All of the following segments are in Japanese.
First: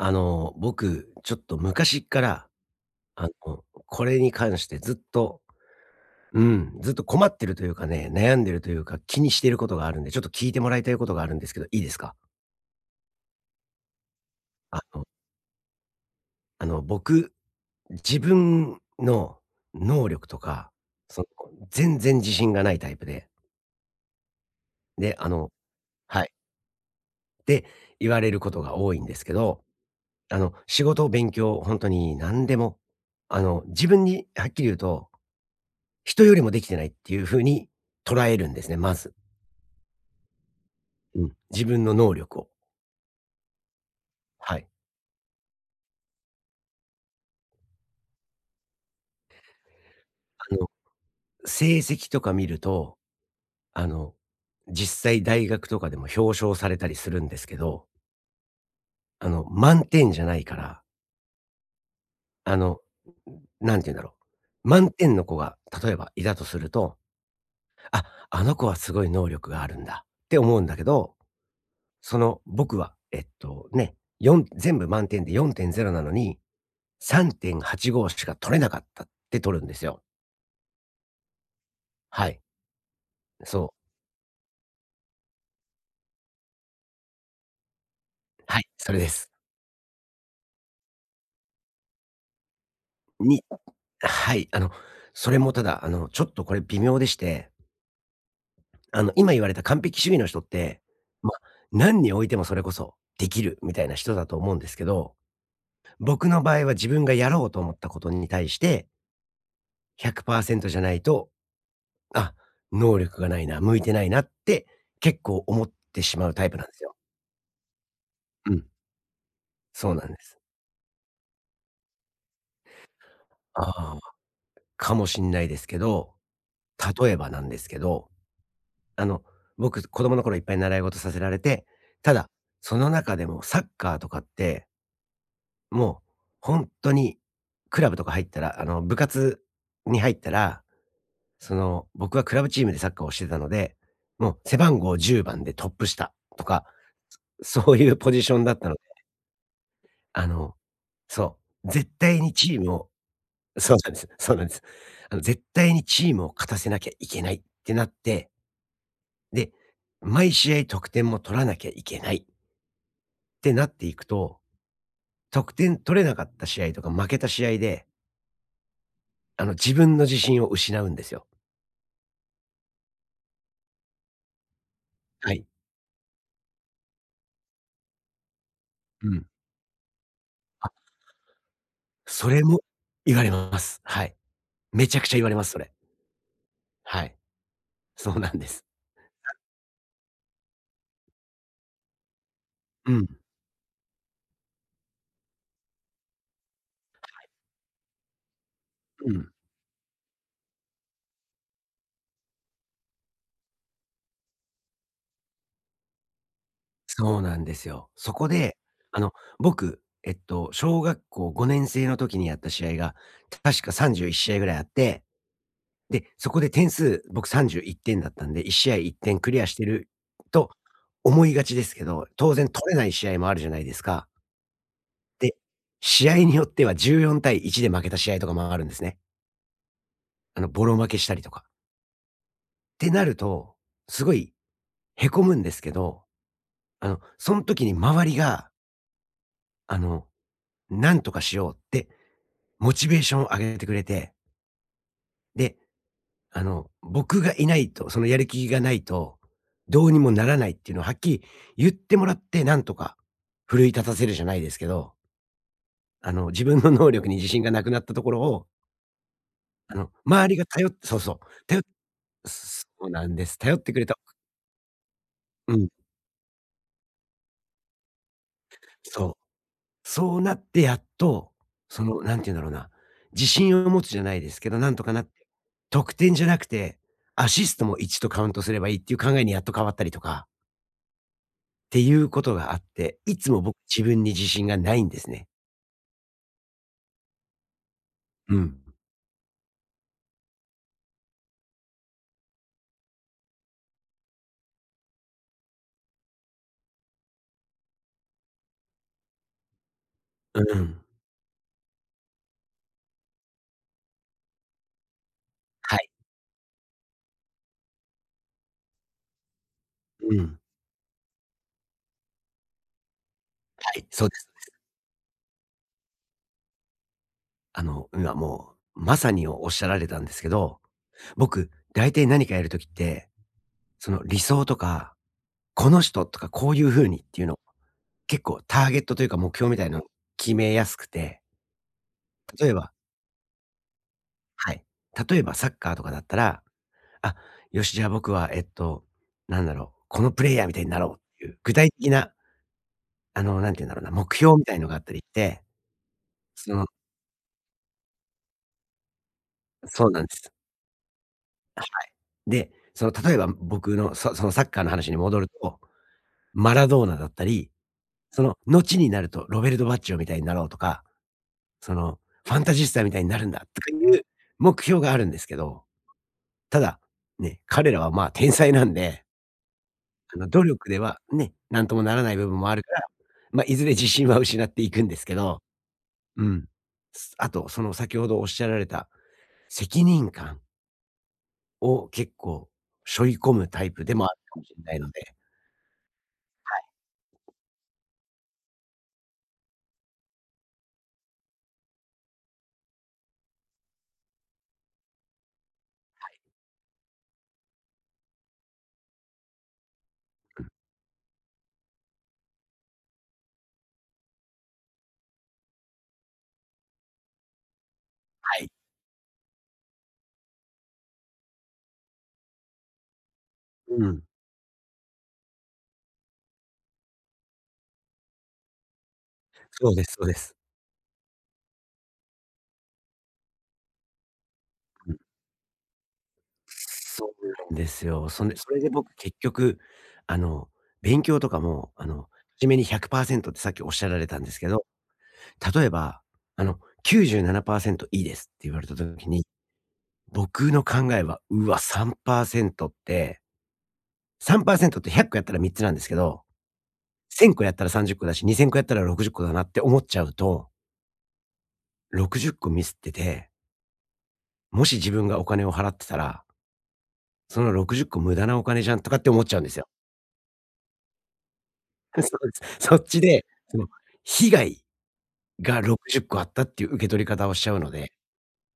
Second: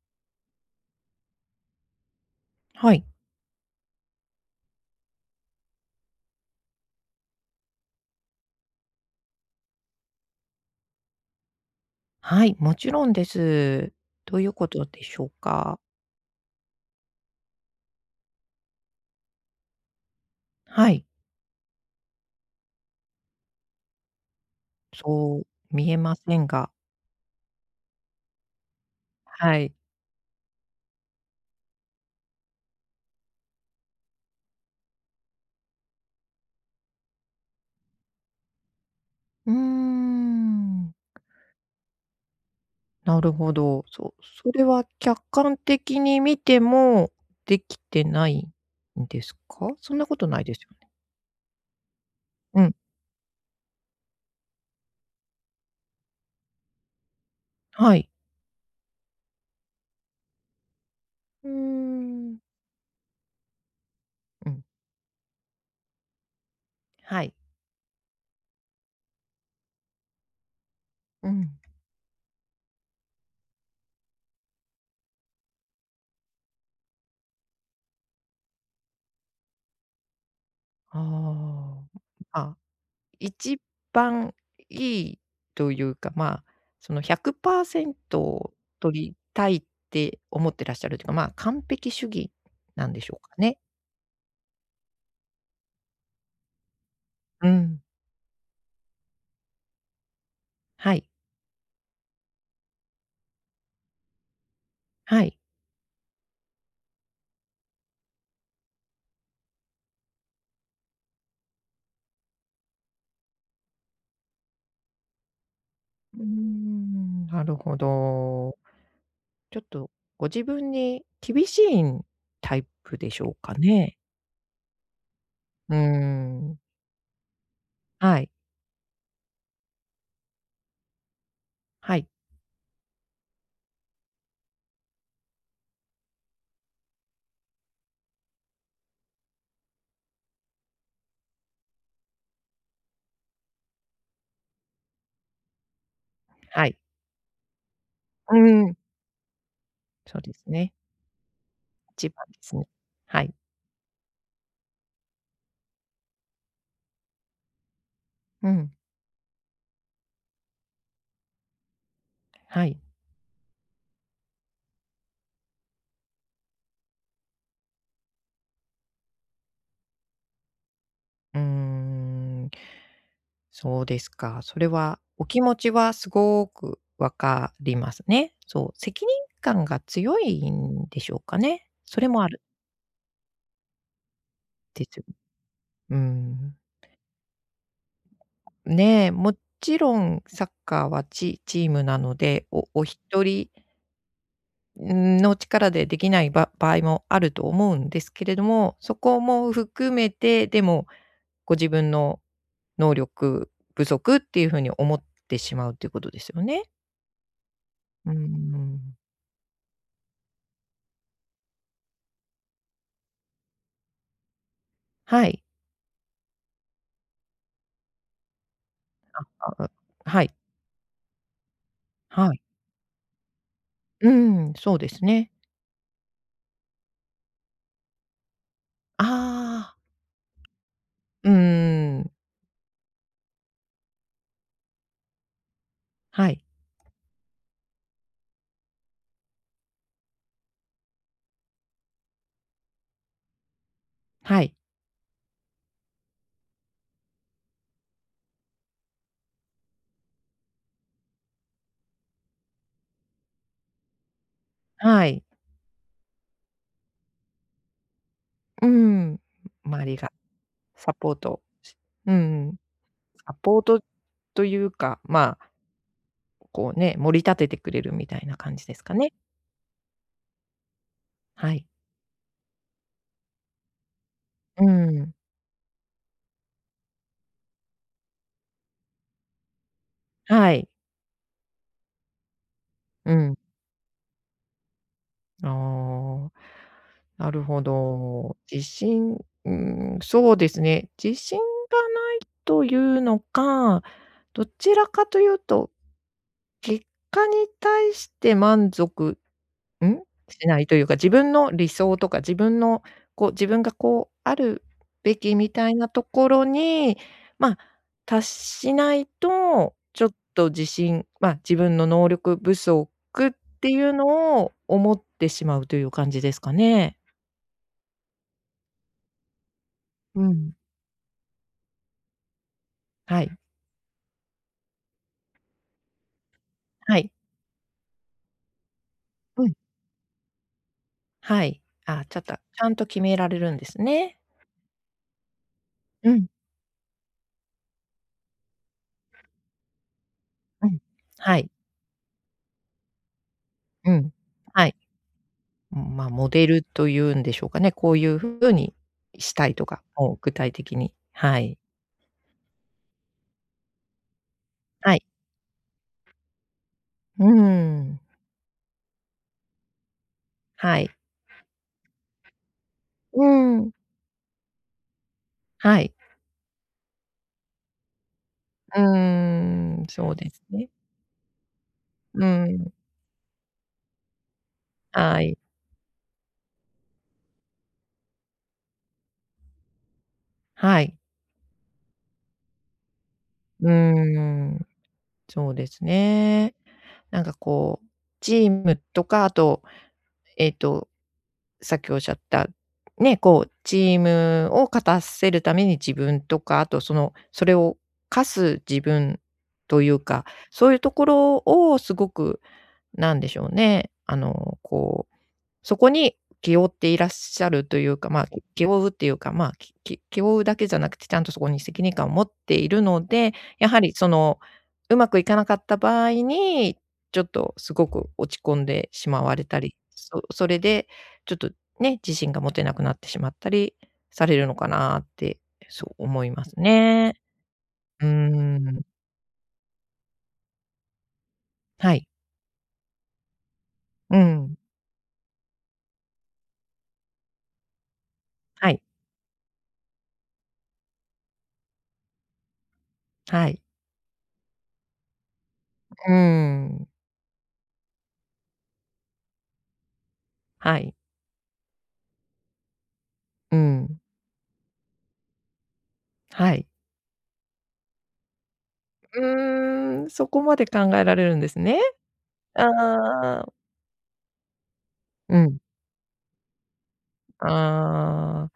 あの、僕ちょっと昔っから、はい。あの、これに関してずっと、うん、ずっと困ってるというかね、悩んでるというか、気にしてることがあるんで、ちょっと聞いてもらいたいことがあるんですけど、いいですか？はい、もちろんです。どういうこあとでの。しょうか？あの僕、自分の能力とか、はい。その、全然自信がないタイプで。で、あそうの、見えまはい。せんが。って言われることが多いんですけはど、い。あの仕事、勉強、本当に何でも、あの自分に、はっきり言うと、人よりもできてないっていう風に捉えるんですね、まず。うーん。うん、自分の能力を。なるほど。そう、そはれい。は客観的に見ても、できてないんですか？そんなことないであすの、よね。成績とか見るうん。と、あの実際大学とかでも表彰されたりするんですけど。はい。あの満点じゃないからうーん。あの、何て言うんだろうん。う、満点の子が、例えばいたとするとはい。「あ、あの子はすごい能力があるんだ」って思うんだけど、うん。その、僕は、えっとね、よん、全部満点で4.0なのに3.85しか取れなかったってとるんですよ。ああ。はい。ん、ん、あ、一そう。番いいというか、ま、その、100％はい、それ取でりす。たいって思ってらっしゃるというか、ま、完璧主義なんでしょうかにね。はい、あの、それもただ、あの、ちょっと、これ、微妙でしうて。ん。あの、今言われた完璧主義の人って、はい。ま、なんにおいてもそれこそ、できるみたいな人だと思うんですけど、はい。僕の場合は自分がやろうと思ったことに対して100％じゃないと、あ、能力がないな、向いてないなって結構思ってうしーまうタイプなんですよ。ん、なるほうど。ん。ちょっと、そうなんでごす。自分に厳しいん、タイプでしょうかね。ああ、かもしんないですうーけど、ん。例えばなんですけど、はい。あの、僕、子供の頃いっぱい習い事させられて、はい。ただ、その中でもサッカーとかって。もうほんとに、クラブとか入ったらあの、部活に入ったら、その、僕はクラブチームでサッカーをしてたので、もう、背番号10番でトップ下とはか、い。そういうポジうションだっーたん。のでそうあですのね。そう。絶じゅう対ばにんですチーね。ムをはい。そうなんですそうなんです。あの、絶対にチームを勝たせなきゃいけないってなってうん。で、毎試合得点も取らなきゃいけないはい。ってなっていくと、得点取れなかった試合とか、負けた試合であの、自分の自信を失うんですよ。うーん。そうですか。それはおは気い。持ちはすごく分かりますね。そう、責う任ん。感が強いあ。んでしょうかね。それもあそる。れも言われます。はい。出めちゃとん。くちゃ言われます。それ。うん。はい。そうなんです。ね、もやちろんサッカーはチチームなので、おおうん。一人ん、の力でできないば場合もあはい。ると思うんですけれども、そうこん。も含めて、でもご自分の能力不足ってゆうふうに思ってしまうっていうことですよね？そうなんですよ。そうんうこで、ん。あの、僕、えっと小学校5年生の時にやった試合が、確か31試合ぐらいあって、はい。で、そこで点数、僕31点だったんで、1試合1点クリアあしてあ、うん。るはい。と思いがちですけど、は当い。然取れない試合もあるじゃないですか。うん。そうですね。で、試合によっては14対1で負けた試合とかも、あるんですね。ああ。あの、ぼろ負けしたりうとーか。ん。てなると、すごいへこむんですけど、はい。あのそん時に周りがあの、何とかしようってモチベーション上げてくれて。はい。で、あの僕がいないとそのやる気がないと、どうにもならないっていうのをはっきり言ってもらって、なんとか奮い立たせるじゃないですけど。はい。あの自分の能力に自信がなくなったところをうーん、あ周の、りが周りが頼ってサそうポそーう、トたよしうん。そうなんでサす。頼ポっーてくトれるとというか、まあうん。こうね、盛り立ててくれるみたいな感じですかそね。う、そうなってやっと、はい。その何て言うんだろうな、自信を持つじゃないですけど、うなんとかなーって、ん。得点じゃなくて、アシストも1とカウントすればいいっていう考えにやっと変わったりとかはい。ていうことがあって、ういつん。も僕、自分に自信がないんですね。ああ、なるほうど。自ん。信うん、そうですね。自信がないというのか、どちらかというと、結果に対して満足うん？しうないとん。いうか、自分の理想とか、自分のこう、自分がこうあるべきみたはいい。なところに、ま、達しないと、ちょっうん。と自信、ま、自分の能力不足ってはいい、うそうですのです。を思ってしまうという感じですかね？あの、今もうまさにおおっしゃられたんですうけん。ど、僕、大体なにかやる時って、はい。その、理想とか、この人、とかこういう風はにっい。ていうの、結構ターゲットというか目う標みん。たいなの決めやすくてはい。あ、ちょっと、ち例えゃばんと決められるんですね。はい。例えばサッカーとかだっうたん。ら、あっ、よし、じゃ、僕はえっと、なんだろう、「このプレイヤーみたいうにん。なろう」っていはうい。具体的なあの、なんて言うんだろうな、うん、目標みたいのはがい。あったりって、うん、ま、モデそルのというんでしょうかね、こういうふうにしたいとか、そうなんもうす。具体的にはい。はい。で、その、例えば僕のそそのサッカーの話はにい。戻ると、マラドーナだっうたーり、ん。その、のちになるとロベルト・バッジョみたいになろうとはか、い。その、ファンタジスタみたいになうるんだーとかん。いう目標があるんですけど。はい。ただ、ね、彼らは、まあ、天才なんうーでん、そうあの、で努す力ね。では、ね、なんともならないう部分もあるかん。ら、ま、いずれ自信は失っていくんですけはい。ど。うん。すあと、その先ほどおっしゃられた責任感はい。を、結構しょい込むタうイープでもあるかもしんん、ないのでそうですね。はい。なんかこう、チームとか、あと、えっと、さっきおっしゃった、ね、こう、チームを勝たせるために、自はい。分とか、あとそのそれを課す自分というか、うん。そういうところをすごく、なんでしょうね、あの、こう、そこに気負っていらっしゃるというか、ま、はい。気負うっていうか、ま、きき気負うだけじゃなくてちゃんとそこに責任感を持っているので、やはうりん。その、うまくいかなかった場合に、ちょっとすごく落ち込んでしまわれたそうり、です、そうでそす。それでちょっとね、自信が持てなくなってしまったりされるのかうん。なってそう思いますそね。うなんですうーよ。そんで、それでん。僕、結局、あの、勉強とかも、あはの、い。はじめに100％ってさっきおっしゃられうたんですけん。ど、例えば、あの「97％、いいです」って言われはたい。時に、僕の考えは、「うわ、3％」ってはい。3％って100個やったら3つなんですけうーど、ん。1000個やったら30個だし、2000個やったら60個だなって思っちゃうとはい。60個ミスってて。うん。もし自分がお金を払ってたらはい。その60個無駄なお金じゃんとかって思っちゃうんですよ。うーん、そこまで考えられるんですね。そうであす。そっちで、あ。その、被害うん。が60個あったっていう受け取り方をしちゃうので。ああ。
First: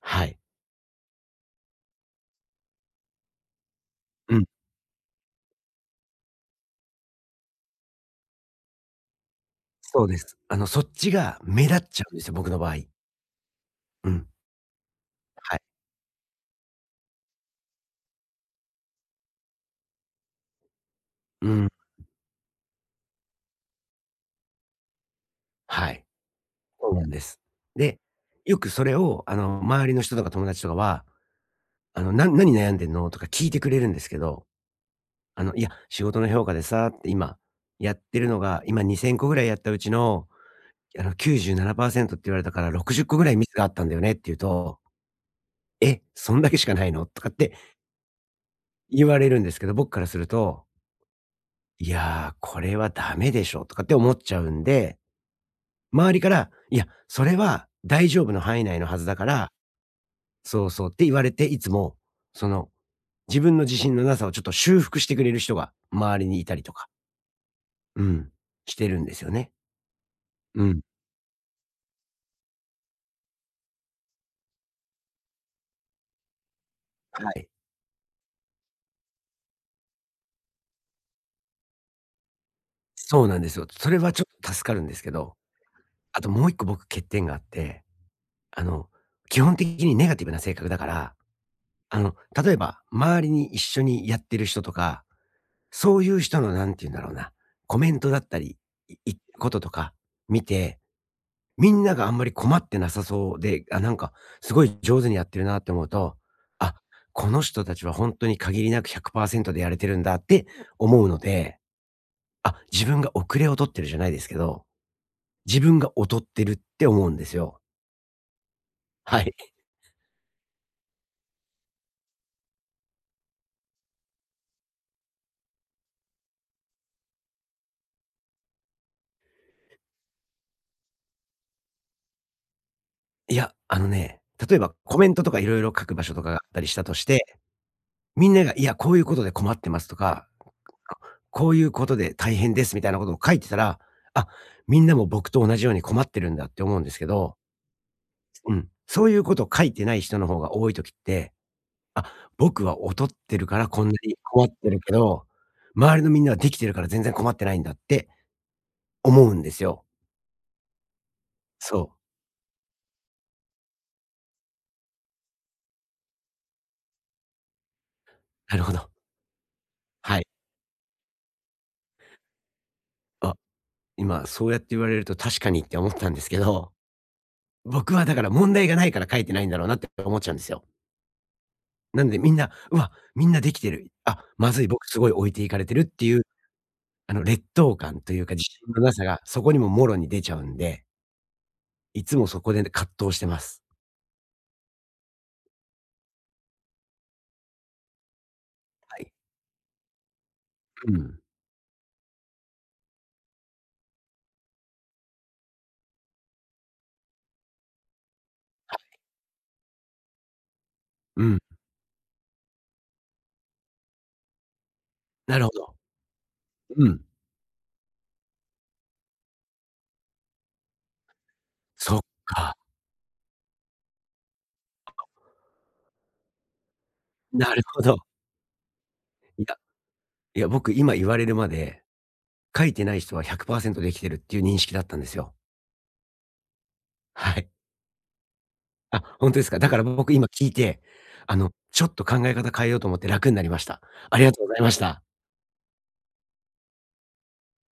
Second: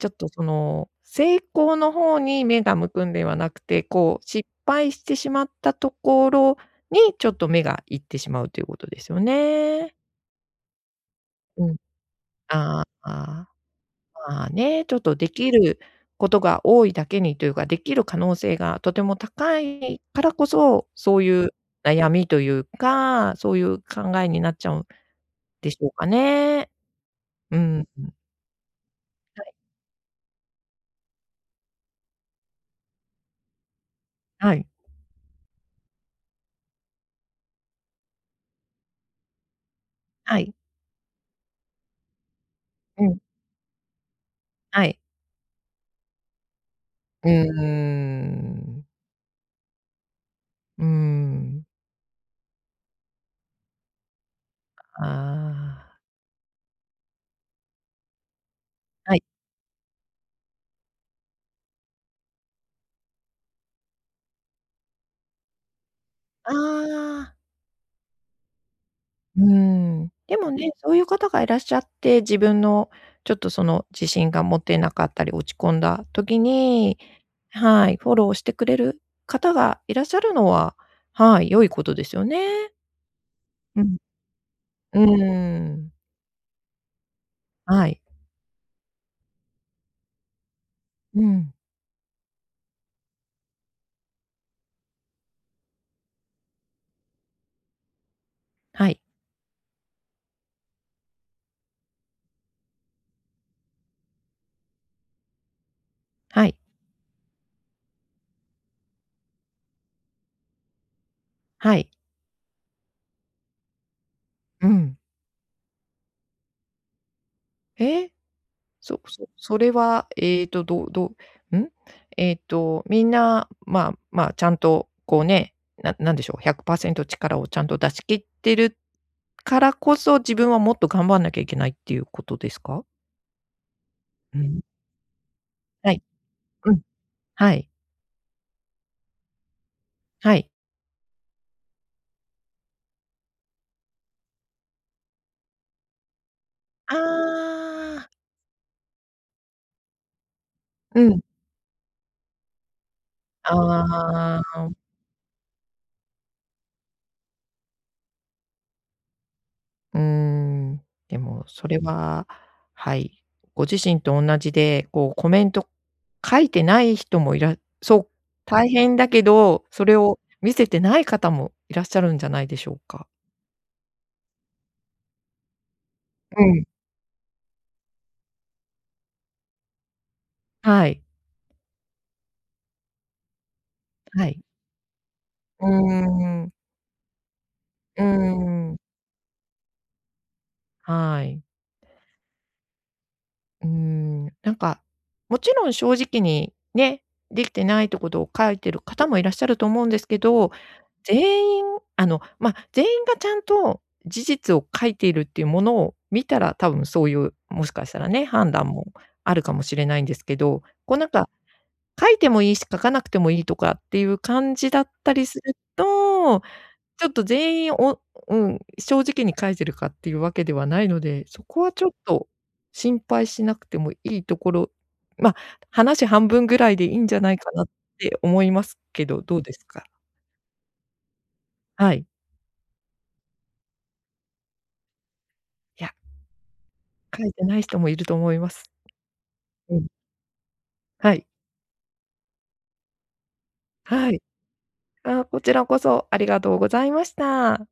ちょっはとい。その、成功の方に目が向くんではなくて、こう、うん。失敗してしまったところに、ちょっと目がいってしまうってということですよね。そうです。あの、そっちが目うん。立っちゃうんですよ、僕の場合。あ、ああ、うん。まあね、ちょっと出来はい。ることが多いだけにというか、出来る可能性がとても高いからこそ、そういううん。悩みというか、そういう考えになっちゃうんでしょはうい。かね。そうなんです。うん。で、よくそれを、あはい。の、周りの人とか友達とかは、あの、「な何悩んでんの？」とか聞いてくれるんですけど。はい。あの「いや、仕事の評価でさ」って、「今やってるのが、今2000個ぐらいやったうちの、はい。いやあの97%って言われたから、ろくじうゅっこん。ぐらいミスがあったんだよね」って言うとはい。「え、そんだけしかないの？」とうかーってん。言われるんですけど、僕からするとうーん。「いや、これはダメでしょ」とかって思っちゃうんで。ああ。周りから、いや、それは大丈夫の範囲内のはずだはい。からそうそう、って言われて、いつも、その、自分の自信のなさをちょっと修復してくれる人が周りに居あたりとか。あ。うん。してるんですようーね。ん。でもうね、ん。そういう方がいらっしゃって、自分の、ちょっとその自信が持てなかったり落ち込んだ時に、はい。はい、フォローしてくれる方がいらっしゃるのは、はい、良いことですよね。そうなんですよ。うそれん。はちょっと助かるんでうすけど。ーん。あともう一個僕欠点があって。はい。あの、基本的にネガティブな性格だから、うん。あの、例えば、周りに一緒にやってる人とか、そういう人のなんて言うんだろうな、コメントだったり、はい。いこととか、見て、みんながあんまり困ってなさそうで、あ、なんかすごい上手にやってるなって思うと、はい。あ、この人たちは本当に限りなく100%でやれてるんだって思うので。はい。あ、自分が遅れを取ってるじゃないですけど。うん。自分が劣ってるって思うんですよ。え？そはそい。それは、ええと、どどん？ええと、みんな、まま、ちゃんとこうね、ななんでしょう、100%力をちゃんと出し切ってるからこそ、自分はもっと頑張んなきゃいけないっていうことですか？いや、あのね、う例えん。ばコメントとか色々書はくい。場所とかがあったりうしん。たとして、はい。みんなが、「いや、こういうことで困ってます」とか、はい。あ、「こういうことで大変です」みたいなことを書いてたら、「あ、みんなも僕と同じように困ってるんだ」って思うんであすけど。あ。うん、そういうこと書いてない人の方が多い時っうん。て、「あ、僕は劣ってるからこんなにあ困ってあ。るけど、周りのみんなは、できてるから全然困ってないんだ」って思うんですよ。うーん、でもそれそう。ははい、ご自身とおんなじで、こう、コメント書いてない人もいらそう、なる大ほど。変だけど、それはをい。見せてない方もいらっしゃるんじゃないでしょうか？あ、今そうやって言われると確かにって思ったんですけうん。ど。僕はだから、問題がないから書いてないんだろうなって思っちゃうんですよ。はい。なんで、みんな「うわ、みんなできてる、あ、はい。まずい、僕すごい置いていかれうーてる」っていう、ん。あの、劣等感うーというか、自信ん。のなさがそこにも、もろに出ちゃうんではい。いつもそこで葛藤してます。うん、なんか、もちろん正直に、ね、できてないってことを書いてるは方い。もいらっしゃると思うんですけど、うん。全員、あの、ま、全員がちゃんと事実を書いているっていうものを見たら、多分そういう、もしかしたらね、判断はもい。あるかもしれないんですけど、こうなんうかん。書いてもいいし、書かなくてもいいとかっていう感じだったりすなるほるど。と、うん。ちょっと全員、お、うん、正直に書いてるかっていうわけではないので、そこはちょっそっとか。心配しなくてもいいところ、ま、話半分ぐらいでいいんじゃないなかるなっほど。て思いますけど、どうんでか。すか？いや、僕、今言われるまではい。書いてない人は、100％できてるっていう認識だったんですよ。いや。書いはてい。ない人もいると思います。あ、ほんとですか。だうからん。僕、今聞いて、はい。あの、ちょっと考え方変えようと思って楽になりました。はあい。りがとうございました。あ、こちらこそありがとうございました。